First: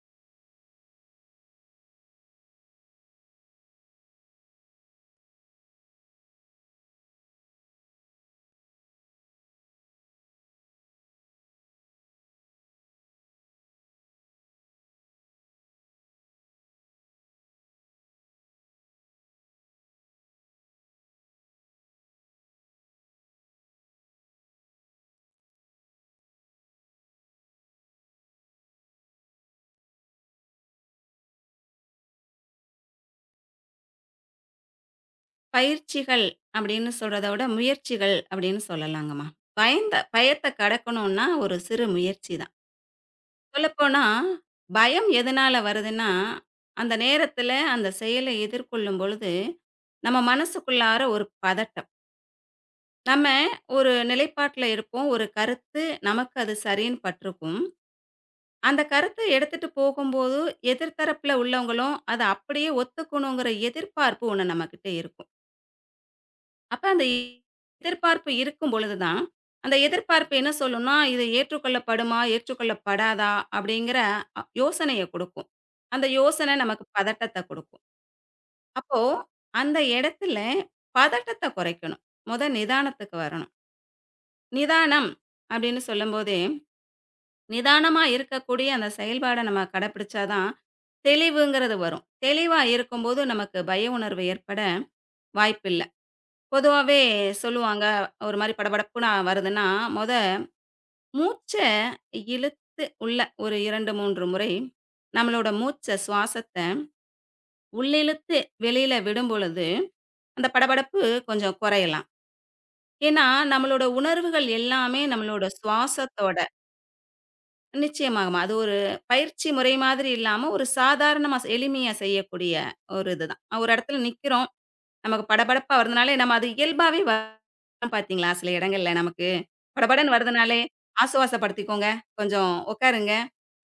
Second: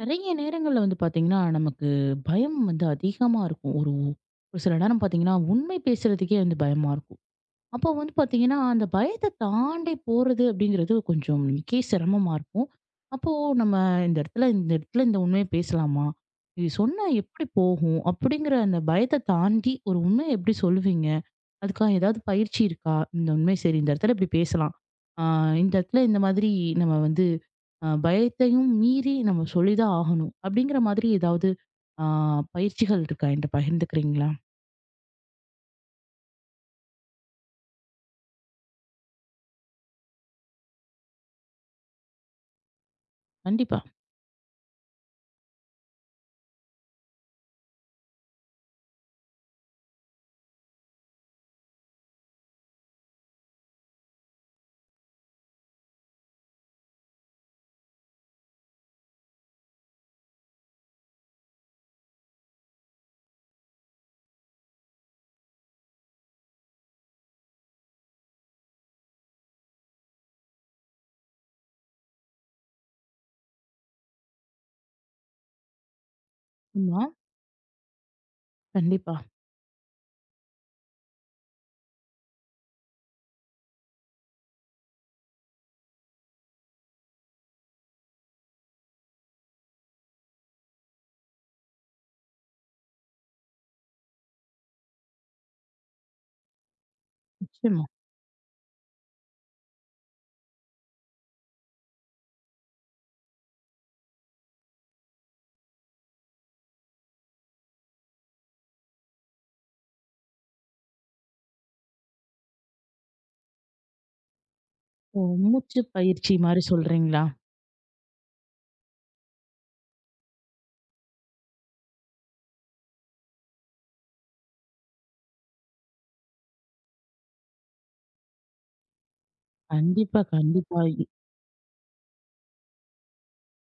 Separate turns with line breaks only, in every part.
நெறைய நேரங்கள்ல வந்து பாத்தீங்கன்னா, நமக்கு பயம் வந்து அதிகமா இருக்கும். ஒரு ஒரு சில நேரம் பாத்தீங்கன்னா, உண்மை பேசுறதுக்கே வந்து பயமா இருக்கும். அப்போ வந்து பாத்தீங்கன்னா, அந்த பயத்த தாண்டி போறது அப்படிங்கிறது கொஞ்சம் நமக்கே சிரமமா இருக்கும். அப்போ நம்ம இந்த இடத்துல இந்த உண்மைய பேசலாமா? இது சொன்னா எப்படி போகும்? அப்படிங்கிற அந்த பயத்த தாண்டி ஒரு உண்மைய எப்படி சொல்லுவீங்க? அதுக்காக ஏதாவது பயிற்சி இருக்கா? இந்த உண்மை சரி இந்த இடத்துல இப்படி பேசலாம். ஆ இந்த இடத்துல இந்த மாதிரி நம்ம வந்து பயத்தையும் மீறி நம்ம சொல்லிதான் ஆகணும். அப்படிங்கிற மாதிரி ஏதாவது ஆ பயிற்சிகள் இருக்கா? என்ட்ட பகிர்ந்துக்கிறீங்களா?
பயிற்சிகள் அப்படின்னு சொல்றத விட, முயற்சிகள் அப்படின்னு சொல்லலாங்கம்மா. பயந்த பயத்த கடக்கணும்னா ஒரு சிறு முயற்சி தான்.
கண்டிப்பா.
சொல்லப்போனா, பயம் எதனால வருதுன்னா, அந்த நேரத்துல அந்த செயல எதிர்கொள்ளும் பொழுது, நம்ம மனசுக்குள்ளார ஒரு பதட்டம். நம்ம ஒரு நிலைப்பாட்டுல இருப்போம். ஒரு கருத்து நமக்கு அது சரின்னு பட்டிருக்கும். அந்த கருத்த எடுத்துட்டு போகும்போது, எதிர் தரப்புல உள்ளவங்களும் அத அப்படியே ஒத்துக்கணுங்கிற எதிர்பார்ப்பு ஒண்ணு நம்மகிட்ட இருக்கும். அப்ப அந்த எதிர்பார்ப்பு இருக்கும் பொழுது தான், அந்த எதிர்பார்ப்பு என்ன சொல்லும்னா, இது ஏற்றுக்கொள்ளப்படுமா? ஏற்றுக்கொள்ளப்படாதா? அப்படிங்கிற யோசனைய குடுக்கும். அந்த யோசனை நமக்கு
ஆமா.
பதட்டத்த குடுக்கும். அப்போ
கண்டிப்பா.
அந்த இடத்துல பதட்டத்த குறைக்கணும். மொத நிதானத்துக்கு வரணும். நிதானம் அப்படின்னு சொல்லும்போதே, நிதானமா இருக்கக்கூடிய அந்த செயல்பாட நம்ம கடைப்பிடிச்சா தான் தெளிவுங்கிறது வரும். தெளிவா இருக்கும்போது நமக்கு பய உணர்வு ஏற்பட வாய்ப்பில்ல. பொதுவாவே
நிச்சயமா.
சொல்லுவாங்க, ஒரு மாரி படபடப்புன்னு வருதுன்னா, மொத மூச்ச இழுத்து உள்ள ஒரு 2, 3 முறை நம்மளோட மூச்ச சுவாசத்த உள்ளிழுத்து வெளியில விடும்பொழுது, அந்த படபடப்பு கொஞ்சம் குறையலாம். ஏன்னா, நம்மளோட உணர்வுகள் எல்லாமே
ஓ!
நம்மளோட
மூச்சு பயிற்சி
சுவாசத்தோட
மாரி சொல்றீங்களா?
நிச்சயமாகமா. அது ஒரு பயிற்சி முறை மாதிரி இல்லாம, ஒரு சாதாரணமா எளிமையா செய்யக்கூடிய ஒரு இதுதான். ஒரு இடத்துல நிக்கிறோம் நமக்கு படபடப்பா வரதுனாலே, நம்ம அது இயல்பாவே வரும் பார்த்தீங்களா, சில இடங்கள்ல நமக்கு. படபடன்னு
கண்டிப்பா,
வருதுனாலே,
கண்டிப்பா.
ஆசுவாசப்படுத்திக்கோங்க. கொஞ்சம் உட்காருங்க.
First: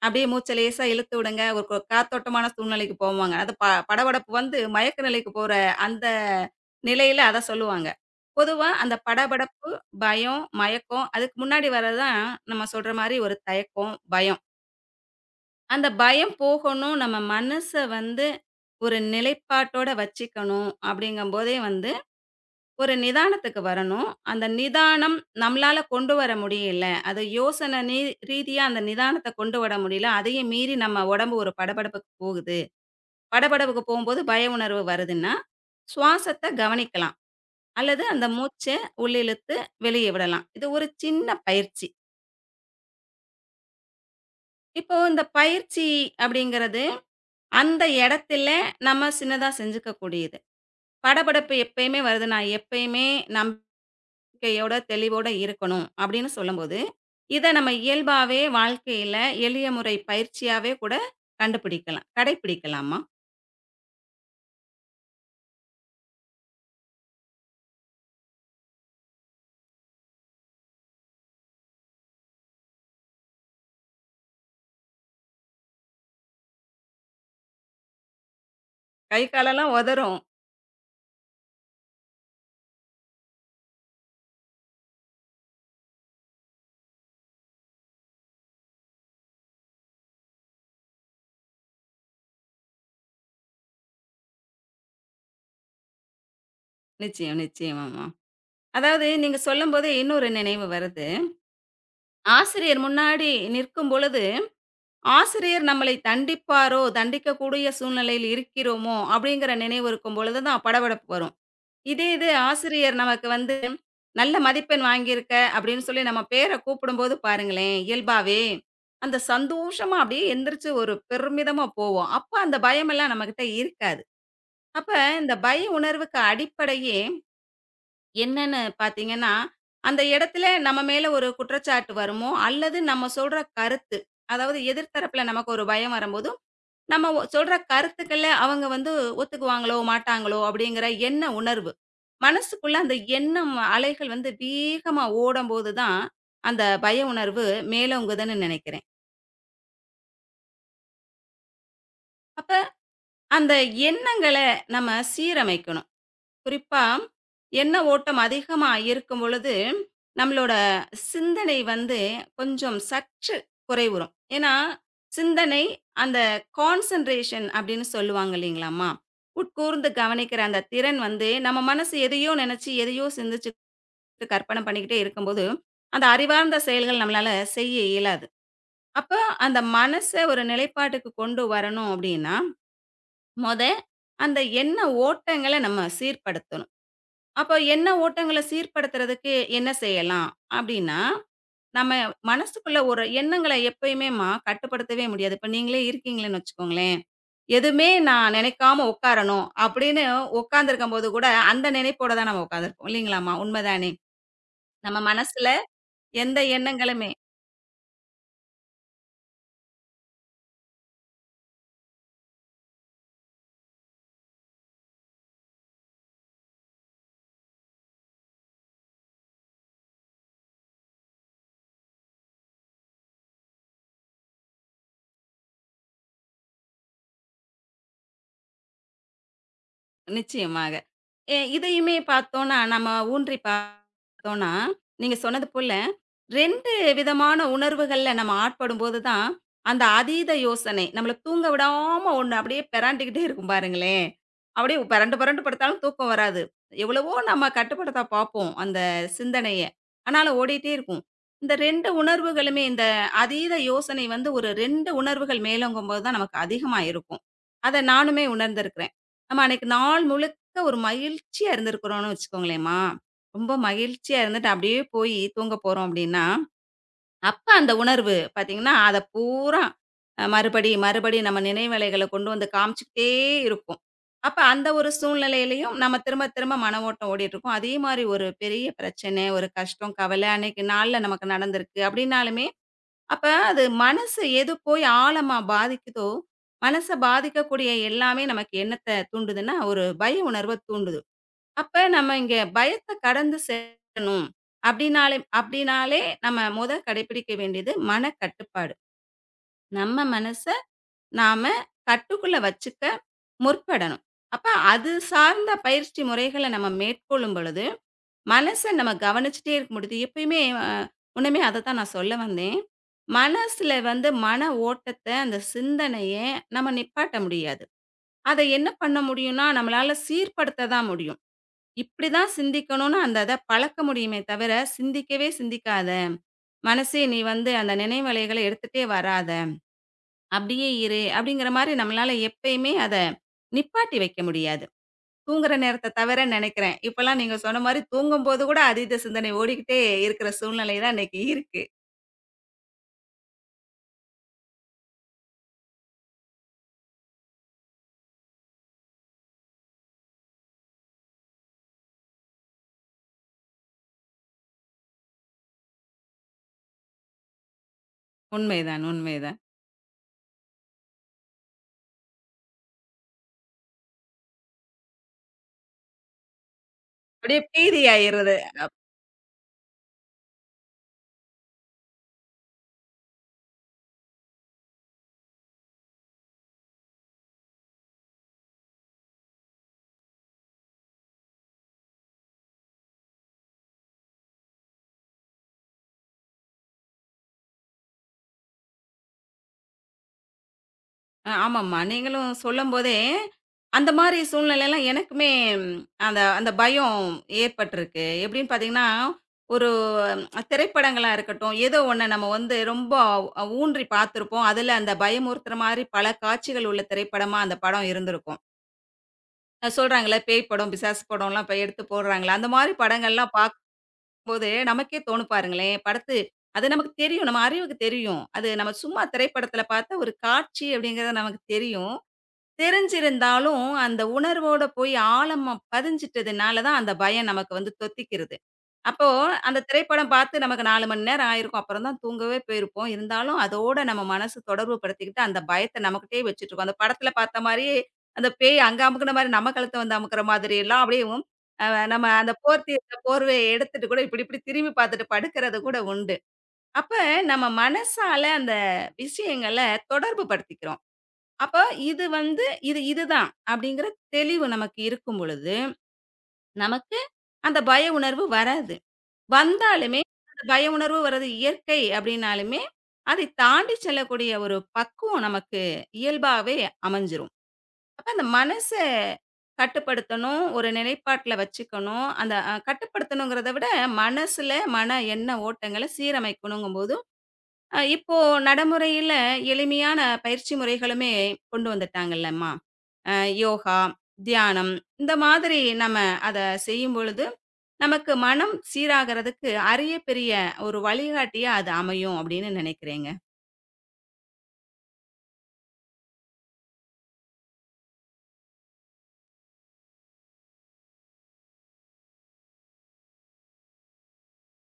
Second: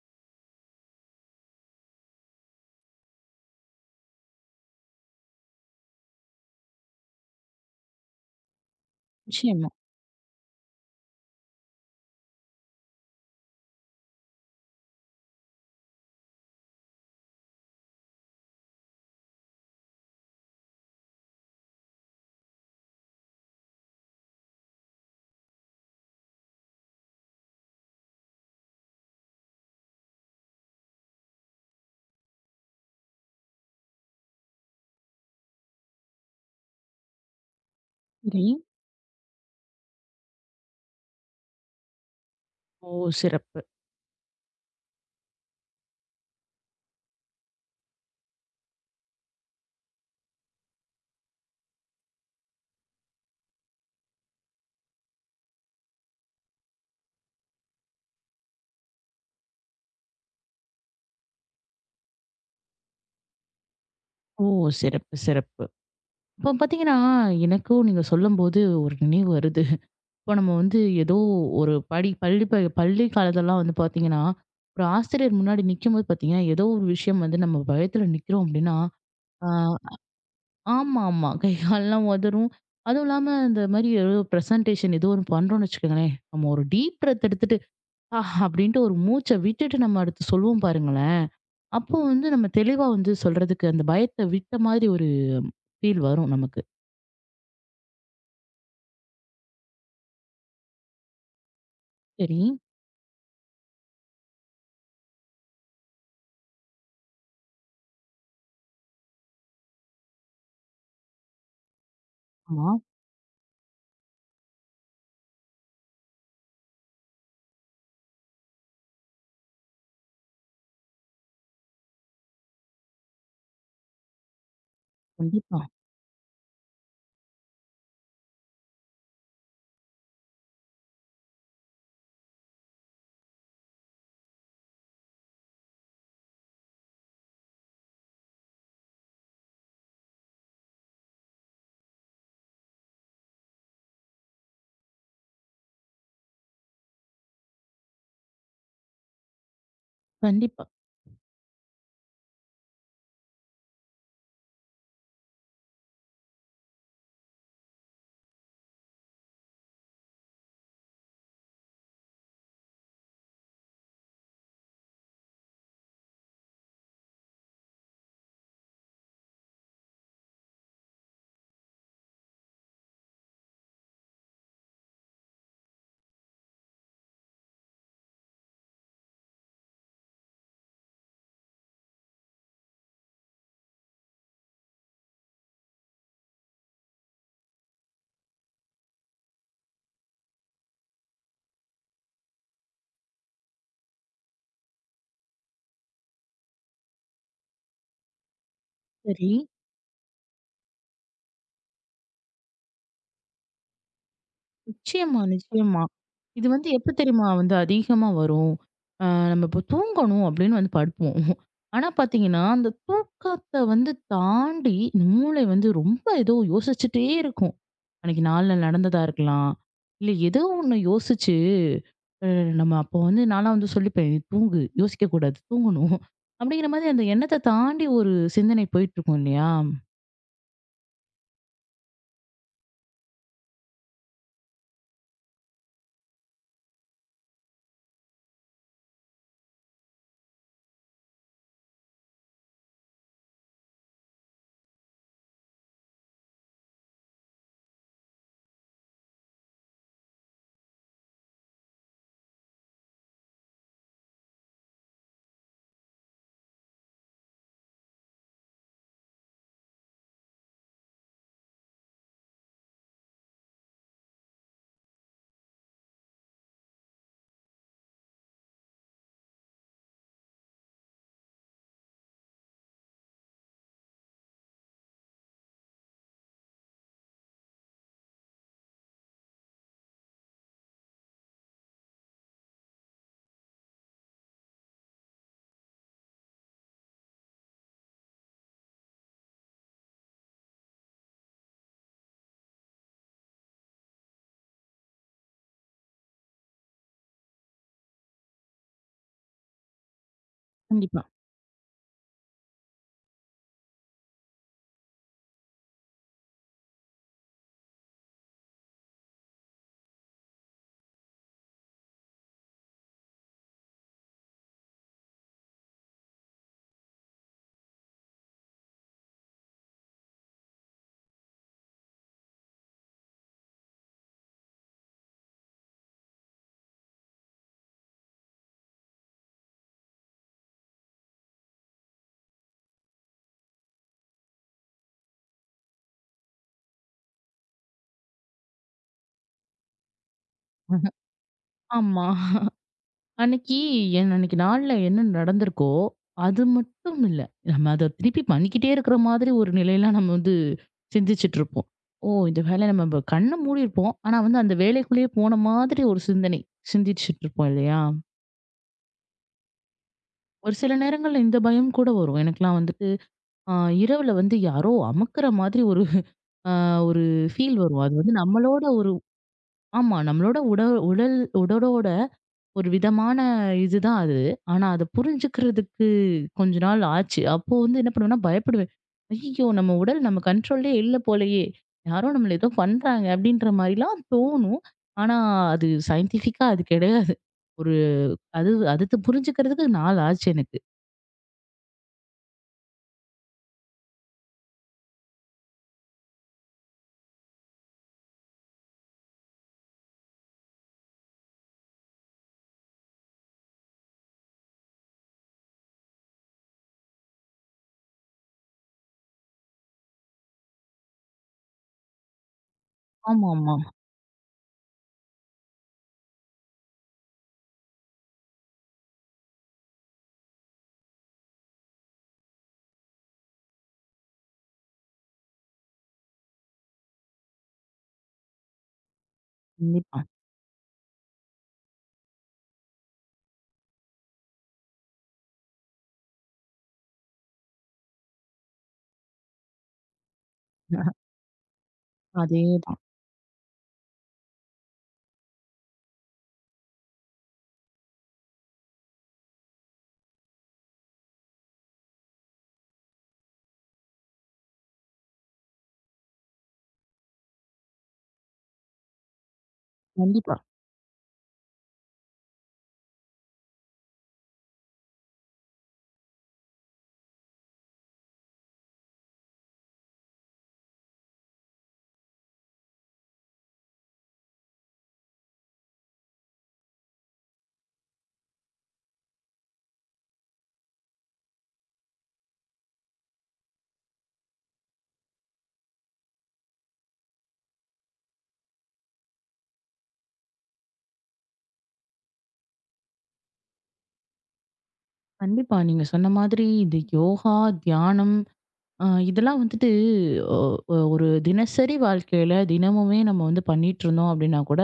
அப்படியே மூச்ச லேசா இழுத்து விடுங்க. ஒரு காத்தோட்டமான சூழ்நிலைக்கு போவாங்க. அது படபடப்பு வந்து மயக்க நிலைக்கு போற அந்த நிலையில அத சொல்லுவாங்க. பொதுவா அந்த படபடப்பு,
நிச்சயமா.
பயம், மயக்கம் அதுக்கு முன்னாடி வர்றது தான் நம்ம சொல்ற மாரி ஒரு தயக்கம், பயம். அந்த பயம் போகணும், நம்ம மனச வந்து ஒரு நிலைப்பாட்டோட வச்சுக்கணும் அப்படிங்கும்போதே வந்து ஒரு நிதானத்துக்கு வரணும். அந்த நிதானம் நம்மளால கொண்டு வர முடியல. அது யோசனை நீ ரீதியா அந்த நிதானத்த கொண்டு வர முடியல. அதையும் மீறி நம்ம உடம்பு ஒரு படபடப்புக்கு போகுது. படபடப்புக்கு போகும்போது பய உணர்வு வருதுன்னா, சுவாசத்த கவனிக்கலாம். அல்லது அந்த
சரி.
மூச்ச உள்ளிழுத்து வெளிய விடலாம். இது ஒரு சின்ன பயிற்சி.
ஓ! சிறப்பு.
இப்போ இந்த பயிற்சி அப்படிங்கிறது, அந்த இடத்தில நம்ம சின்னதா செஞ்சுக்க கூடியது. படபடப்பு எப்பயுமே வருது. நான் எப்பயுமே நம் க்கையோட தெளிவோட இருக்கணும் அப்படின்னு சொல்லும்போது, இத நம்ம இயல்பாவே வாழ்க்கையில எளிய முறை பயிற்சியாவே கூட கண்டுபிடிக்கலாம். கடைப்பிடிக்கலாமா?
ஓ! சிறப்பு, சிறப்பு. இப்போ பார்த்தீங்கன்னா, எனக்கும் நீங்க சொல்லும்போது ஒரு நினைவு வருது. இப்போ நம்ம வந்து ஏதோ ஒரு படி பள்ளி காலத்துலலாம் வந்து பார்த்தீங்கன்னா, ஒரு ஆசிரியர் முன்னாடி நிக்கும்போது பார்த்தீங்கன்னா, ஏதோ ஒரு விஷயம் வந்து நம்ம பயத்துல நிக்கிறோம் அப்டின்னா,
கை
ஆ
காலெல்லாம் உதறும்.
ஆமா, ஆமா. கை கால்லாம் உதறும். அதுவும் இல்லாம இந்த மாரி ஏதோ பிரசன்டேஷன் ஏதோ ஒண்ணு பண்றோம்னு வச்சுக்கோங்களேன், நம்ம ஒரு டீப் பிரெத் எடுத்துட்டு அப்படின்ட்டு ஒரு மூச்சை விட்டுட்டு நம்ம அடுத்து சொல்லுவோம் பாருங்களேன். அப்போ வந்து நம்ம தெளிவா வந்து சொல்றதுக்கு அந்த பயத்த விட்ட மாதிரி ஒரு ஃபீல் வரும் நமக்கு.
நிச்சயம், நிச்சயமாம்மா. அதாவது நீங்க சொல்லும்போது இன்னொரு நினைவு வருது.
சரி.
ஆசிரியர் முன்னாடி நிற்கும் பொழுது, ஆசிரியர் நம்மளை தண்டிப்பாரோ, தண்டிக்கக்கூடிய சூழ்நிலையில் இருக்கிறோமோ அப்படிங்கிற நினைவு இருக்கும் பொழுது தான் படபடப்பு வரும். இதே இது
ஆமா.
ஆசிரியர் நமக்கு வந்து, நல்ல மதிப்பெண் வாங்கியிருக்க அப்படின்னு சொல்லி நம்ம பேர கூப்பிடும்போது பாருங்களேன், இயல்பாவே அந்த சந்தோஷமா அப்படியே எந்திரிச்சு ஒரு பெருமிதமா போவோம். அப்ப அந்த பயமெல்லாம் நம்மகிட்ட இருக்காது. அப்ப இந்த பய
கண்டிப்பா,
உணர்வுக்கு அடிப்படையே என்னன்னு பார்த்தீங்கன்னா, அந்த இடத்துல நம்ம மேல ஒரு குற்றச்சாட்டு வருமோ, அல்லது நம்ம சொல்ற கருத்து. அதாவது எதிர் தரப்புல நமக்கு ஒரு பயம் வரும்போது நம்ம ஒ சொல்ற கருத்துக்கள்ல அவங்க வந்து ஒத்துக்குவாங்களோ, மாட்டாங்களோ அப்படிங்கிற எண்ண உணர்வு. மனசுக்குள்ள அந்த எண்ணம் அலைகள் வந்து வேகமா ஓடம்போது தான், அந்த பய உணர்வு மேலோங்குதுன்னு நெனைக்கிறேன்.
கண்டிப்பா.
அப்ப அந்த எண்ணங்கள நம்ம சீரமைக்கணும். குறிப்பா, எண்ண ஓட்டம் அதிகமா இருக்கும் பொழுது, நம்மளோட சிந்தனை வந்து கொஞ்சம் சற்று குறைவுறும். ஏன்னா, சிந்தனை அந்த கான்சன்ட்ரேஷன் அப்படின்னு சொல்லுவாங்க இல்லைங்களாம்மா. உட்கூர்ந்து கவனிக்கிற அந்த திறன் வந்து, நம்ம மனசு எதையோ நினைச்சு, எதையோ சிந்திச்சுட்டு, கற்பனை பண்ணிக்கிட்டே இருக்கும்போது, அந்த அறிவார்ந்த செயல்கள் நம்மளால செய்ய இயலாது. அப்ப அந்த மனச ஒரு நிலைப்பாட்டுக்கு கொண்டு வரணும் அப்படின்னா, மொத அந்த எண்ண ஓட்டங்கள நம்ம சீர்படுத்தணும். அப்ப எண்ண ஓட்டங்கள சீர்படுத்துறதுக்கு என்ன செய்யலாம்? அப்டின்னா, நம்ம மனசுக்குள்ள ஒரு எண்ணங்கள எப்பயுமேம்மா கட்டுப்படுத்தவே முடியாது. இப்ப நீங்களே இருக்கீங்கன்னு வச்சுக்கோங்களேன். எதுவுமே நான் நினைக்காம
சரி.
உட்காரணும் அப்படின்னு உட்கார்ந்திருக்கும்போது கூட, அந்த நினைப்போட தான் நம்ம உட்கார்ந்திருப்போம். இல்லைங்களாம்மா? உண்ம தானே? நம்ம
நிச்சயமா,
மனசுல
நிச்சயமா.
எந்த
இது வந்து எப்ப
எண்ணங்களுமே
தெரியுமா வந்து அதிகமா வரும்? அ நம்ம இப்போ தூங்கணும் அப்படின்னு வந்து படுப்போம். ஆனா பார்த்தீங்கன்னா, அந்த தூக்கத்த வந்து தாண்டி இந்த மூளை வந்து ரொம்ப ஏதோ யோசிச்சுட்டே இருக்கும். அன்னைக்கு நாள்ல நடந்ததா இருக்கலாம். இல்ல ஏதோ ஒண்ணு யோசிச்சு அ நம்ம அப்போ வந்து நான்லாம் வந்து சொல்லிப்பேன், "நீ தூங்கு, யோசிக்கக் கூடாது, தூங்கணும்." அப்படிங்கிற மாதிரி அந்த எண்ணத்த தாண்டி ஒரு சிந்தனை போயிட்டுருக்கும் இல்லையா?
நிச்சயமாக. இதையுமே பார்த்தோன்னா, நம்ம ஊன்றி பார்த்தோன்னா, நீங்க சொன்னது போல 2 விதமான உணர்வுகள்ல நம்ம ஆட்படும்போது தான், அந்த அதீத யோசனை நம்மள தூங்க விடாம ஒண்ணு அப்படியே பெராண்டுகிட்டே இருக்கும் பாருங்களேன். அப்படியே பெரண்டு பெரண்டு படுத்தாலும் தூக்கம் வராது. எவ்வளவோ நம்ம கட்டுப்படுத்த பார்ப்போம் அந்த சிந்தனைய. ஆனாலும் ஓடிட்டே இருக்கும். இந்த 2 உணர்வுகளுமே இந்த அதீத யோசனை வந்து ஒரு 2 உணர்வுகள் மேலோங்கும்போது தான் நமக்கு அதிகமா இருக்கும். அத நானுமே உணர்ந்திருக்கிறேன். நம்ம அன்னைக்கு நாள் முழுக்க ஒரு மகிழ்ச்சியா இருந்திருக்கிறோம்னு வச்சுக்கோங்களேன்ம்மா. ரொம்ப மகிழ்ச்சியா இருந்துட்டு அப்படியே போய் தூங்க போறோம் அப்படின்னா, அப்ப அந்த உணர்வு பார்த்தீங்கன்னா, அத பூரா மறுபடி, மறுபடி நம்ம நினைவலைகள கொண்டு வந்து காமிச்சுக்கிட்டே இருக்கும். அப்ப அந்த ஒரு சூழ்நிலையிலயும் நம்ம திரும்ப, திரும்ப மன ஓட்டம் ஓடிட்டுருக்கும். அதே மாரி ஒரு பெரிய பிரச்சனை, ஒரு கஷ்டம், கவலை அன்னைக்கு நாள்ல நமக்கு நடந்திருக்கு அப்படின்னாலுமே, அப்ப அது மனசு எது போய் ஆழமா பாதிக்குதோ, மனச பாதிக்கக்கூடிய எல்லாமே நமக்கு என்னத்த தூண்டுதுன்னா, ஒரு பய உணர்வ தூண்டுது. அப்ப நம்ம இங்க பயத்த கடந்து செல்லணும். அப்டினாலே அப்டினாலே நம்ம மொத கடைப்பிடிக்க வேண்டியது மனக்கட்டுப்பாடு. நம்ம மனச
கண்டிப்பா.
நாம கட்டுக்குள்ள வச்சுக்க முற்படணும். அப்ப அது சார்ந்த பயிற்சி முறைகள நம்ம மேற்கொள்ளும் பொழுது, மனச நம்ம கவனிச்சுட்டே இருக்க முடியுது. எப்பயுமே முன்னமே அதத்தான் நான் சொல்ல வந்தேன். மனசுல வந்து மன ஓட்டத்த, அந்த சிந்தனைய நம்ம நிப்பாட்ட முடியாது. அத என்ன பண்ண முடியும்னா, நம்மளால சீர்படுத்த தான் முடியும். இப்படிதான் சிந்திக்கணும்னு அந்த இத பழக்க முடியுமே தவிர, சிந்திக்கவே சிந்திக்காத. மனசே நீ வந்து அந்த நினைவலைகள எடுத்துட்டே வராத. அப்படியே இரு. அப்படிங்கிற மாரி நம்மளால எப்பயுமே அத நிப்பாட்டி வைக்க முடியாது. தூங்குற நேரத்த தவிர நெனைக்கிறேன். இப்பலாம் நீங்க சொன்ன மாரி தூங்கும்போது கூட அதீத சிந்தனை ஓடிக்கிட்டே இருக்கிற சூழ்நிலை தான் இன்னைக்கு இருக்கு.
ஆமா. அன்னைக்கு என் அன்னைக்கு நாள்ல என்ன நடந்திருக்கோ, அது மட்டும் இல்ல. நம்ம அத திருப்பி பண்ணிக்கிட்டே இருக்கிற மாதிரி ஒரு நிலையில நம்ம வந்து சிந்திச்சுட்டு இருப்போம். ஓ! இந்த வேலை நம்ம இப்ப கண்ண மூடியிருப்போம். ஆனா வந்து அந்த வேலைக்குள்ளேயே போன மாதிரி ஒரு சிந்தனை சிந்திச்சுட்டு இருப்போம் இல்லையா?
உண்மைதான், உண்மைதான்.
ஒரு சில நேரங்கள்ல இந்த பயம் கூட வரும். எனக்கெல்லாம் வந்துட்டு, அ இரவுல வந்து யாரோ அமுக்குற மாதிரி ஒரு ஆ ஒரு
அப்படியே
ஃபீல் வரும். அது வந்து
பீதியாயிரு
நம்மளோட ஒரு ஆமா. நம்மளோட உடல் உடல் உடலோட ஒரு விதமான இதுதான் அது. ஆனா அத புரிஞ்சுக்கிறதுக்கு கொஞ்ச நாள் ஆச்சு. அப்போ வந்து என்ன பண்ணுவேன்னா பயப்படுவேன். ஐய்யய்யோ! நம்ம உடல் நம்ம கண்ட்ரோல்லயே இல்ல போலயே! யாரோ நம்மள ஏதோ பண்றாங்க அப்டின்ற மாரிலாம் தோணும். ஆனா அது சயின்டிஃபிக்கா அது கிடையாது. ஒரு அது அடுத்து புரிஞ்சுக்கிறதுக்கு நாள் ஆச்சு எனக்கு.
ஆமாமா. நீங்களும் சொல்லும்போதே, அந்த மாரி சூழ்நிலைலாம் எனக்குமே ம், அந்த அந்த பயம் ஏற்பட்டுருக்கு. எப்படின்னு பார்த்தீங்கன்னா, ஒரு ம், திரைப்படங்களா இருக்கட்டும், ஏதோ ஒண்ணு நம்ம வந்து ரொம்ப ஊன்றி பார்த்துருப்போம். அதுல அந்த பயமுறுத்துற மாரி பல காட்சிகள் உள்ள திரைப்படமா அந்த படம் இருந்திருக்கும். சொல்றாங்கள்ல பேய் படம், பிசாசு படம்லாம் இப்ப எடுத்து போடுறாங்கள்ல, அந்த மாரி படங்கள்லாம்
ஆமாமா.
பார்க்கும்போது நமக்கே தோணும் பாருங்களேன், படத்து அது நமக்கு தெரியும். நம்ம அறிவுக்கு தெரியும். அது நம்ம சும்மா திரைப்படத்துல பார்த்த ஒரு காட்சி அப்படிங்கிறது நமக்கு தெரியும். தெரிஞ்சிருந்தாலும், அந்த உணர்வோட போய் ஆழமா பதிஞ்சிட்டதுனால தான், அந்த பயம் நமக்கு வந்து தொத்திக்கிறது. அப்போ அந்த
கண்டிப்பா.
திரைப்படம் பார்த்து நமக்கு 4 மணி நேரம் ஆயிருக்கும். அப்புறம் தான் தூங்கவே போயிருப்போம். இருந்தாலும் அதோட நம்ம மனசு தொடர்பு படுத்திக்கிட்டு, அந்த பயத்த நமக்கிட்டயே வச்சுட்டுருக்கும். அந்த படத்துல பார்த்த மாரியே, அந்த பேய் அங்க அமுக்குன மாரி நம்ம கழுத்த வந்து அமுக்குற மாதிரி எல்லாம் அப்படியும் அ நம்ம அந்த போர்த்தி
அதேதான்.
இருந்த போர்வைய எடுத்துட்டு கூட இப்படி இப்படி திரும்பி பார்த்துட்டு படுக்கிறது கூட உண்டு. அப்ப நம்ம மனசால அந்த விஷயங்கள தொடர்பு படுத்திக்கிறோம். அப்ப இது வந்து இதுதான் அப்படிங்கிற தெளிவு நமக்கு இருக்கும் பொழுது, நமக்கு அந்த பய உணர்வு வராது. வந்தாலுமே
கண்டிப்பா.
அந்த பய உணர்வு வர்றது இயற்கை அப்படின்னாலுமே, அதை தாண்டி செல்லக்கூடிய ஒரு பக்குவம் நமக்கு இயல்பாவே அமைஞ்சிரும். அப்ப அந்த மனச கட்டுப்படுத்தணும், ஒரு நிலைப்பாட்டுல வச்சுக்கணும். அந்த கட்டுப்படுத்தணுங்கிறத விட மனசுல மன எண்ண ஓட்டங்கள சீரமைக்கணுங்கும்போது இப்போ நடைமுறையில எளிமையான பயிற்சி முறைகளுமே கொண்டு வந்துட்டாங்கல்லம்மா. அ யோகா, தியானம் இந்த மாதிரி நம்ம அத செய்யும் பொழுது, நமக்கு மனம் சீராகறதுக்கு அரிய பெரிய ஒரு வழிகாட்டியா அது அமையும் அப்படின்னு நினைக்கிறேங்க.
கண்டிப்பா. நீங்க சொன்ன மாதிரி இந்த யோகா, தியானம் இதெல்லாம் வந்துட்டு ஒ ஒ ஒரு தினசரி வாழ்க்கையில தினமுமே நம்ம வந்து பண்ணிட்டுருந்தோம் அப்டின்னா கூட,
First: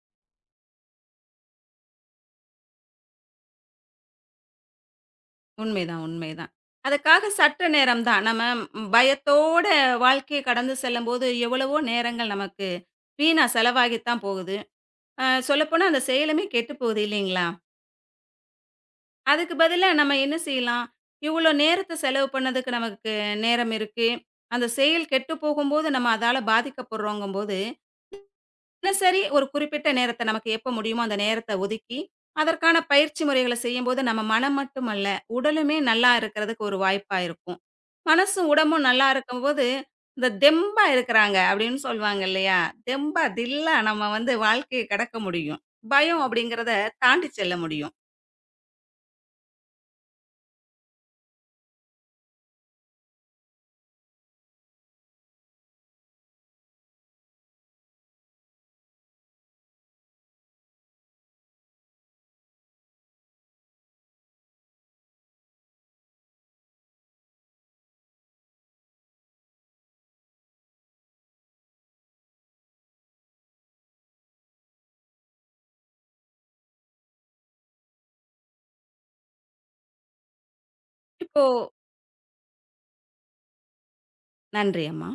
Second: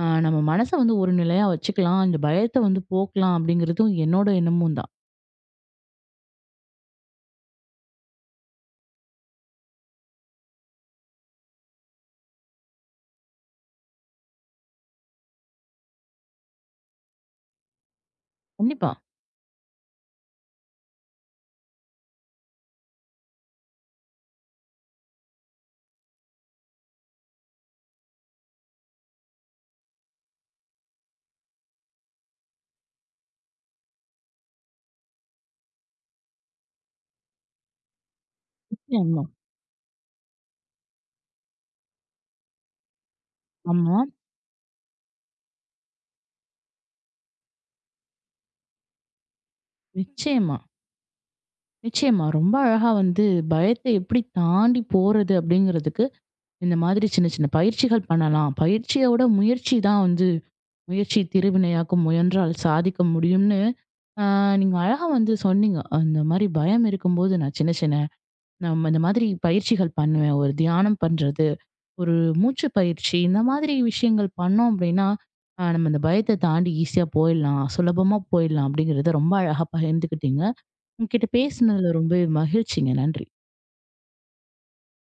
நம்ம மனச வந்து ஒரு நிலையா வச்சுக்கலாம். இந்த பயத்த வந்து போக்கலாம் அப்டிங்கிறதும் என்னோட எண்ணமும் தான்.
உண்மைதான், உண்மைதான். அதுக்காக சற்று நேரம் தான். நம்ம பயத்தோட வாழ்க்கைய கடந்து செல்லும்போது எவ்வளவோ நேரங்கள் நமக்கு வீணா செலவாகித்தான் போகுது. சொல்லப்போனா அந்த செயலுமே கெட்டுப் போகுது இல்லைங்களா?
கண்டிப்பா.
அதுக்கு பதிலா நம்ம என்ன செய்யலாம்? இவ்வளோ நேரத்த செலவு பண்ணதுக்கு நமக்கு நேரம் இருக்கு. அந்த செயல் கெட்டு போகும்போது நம்ம அதால பாதிக்கப்படுறோங்கும்போது, தினசரி ஒரு குறிப்பிட்ட நேரத்த நமக்கு எப்ப முடியுமோ அந்த நேரத்த ஒதுக்கி, அதற்கான பயிற்சி முறைகள செய்யும்போது நம்ம மனம் மட்டுமல்ல, உடலுமே நல்லா இருக்கிறதுக்கு ஒரு வாய்ப்பா இருக்கும். மனசும், உடம்பும் நல்லா
நிச்சயமா.
இருக்கும்போது, இந்த தெம்பா இருக்கிறாங்க அப்படின்னு சொல்லுவாங்க இல்லையா? தெம்பா, தில்லா
ஆமா.
நம்ம வந்து வாழ்க்கைய கடக்க முடியும். பயம் அப்படிங்கிறத தாண்டி செல்ல முடியும்.
நிச்சயமா, நிச்சயமா. ரொம்ப அழகா வந்து பயத்த எப்படி தாண்டி போறது அப்டிங்கிறதுக்கு, இந்த மாதிரி சின்ன சின்ன பயிற்சிகள் பண்ணலாம். பயிற்சியோட முயற்சி தான் வந்து முயற்சி திருவினையாக்கும் முயன்றால் சாதிக்க முடியும்னு, அ நீங்க அழகா வந்து சொன்னீங்க. அந்த மாரி பயம் இருக்கும்போது நான் சின்ன சின்ன நம்ம இந்த மாதிரி பயிற்சிகள் பண்ணுவேன். ஒரு தியானம் பண்றது, ஒரு மூச்சு பயிற்சி இந்த மாதிரி விஷயங்கள் பண்ணோம் அப்படின்னா, நம்ம இந்த பயத்த தாண்டி ஈஸியா போயிடலாம். சுலபமா போயிடலாம் அப்படிங்கிறத ரொம்ப அழகா பகிர்ந்துக்கிட்டீங்க. உங்ககிட்ட
இப்போ
பேசினதுல ரொம்பவே மகிழ்ச்சிங்க. நன்றி.
நன்றி அம்மா.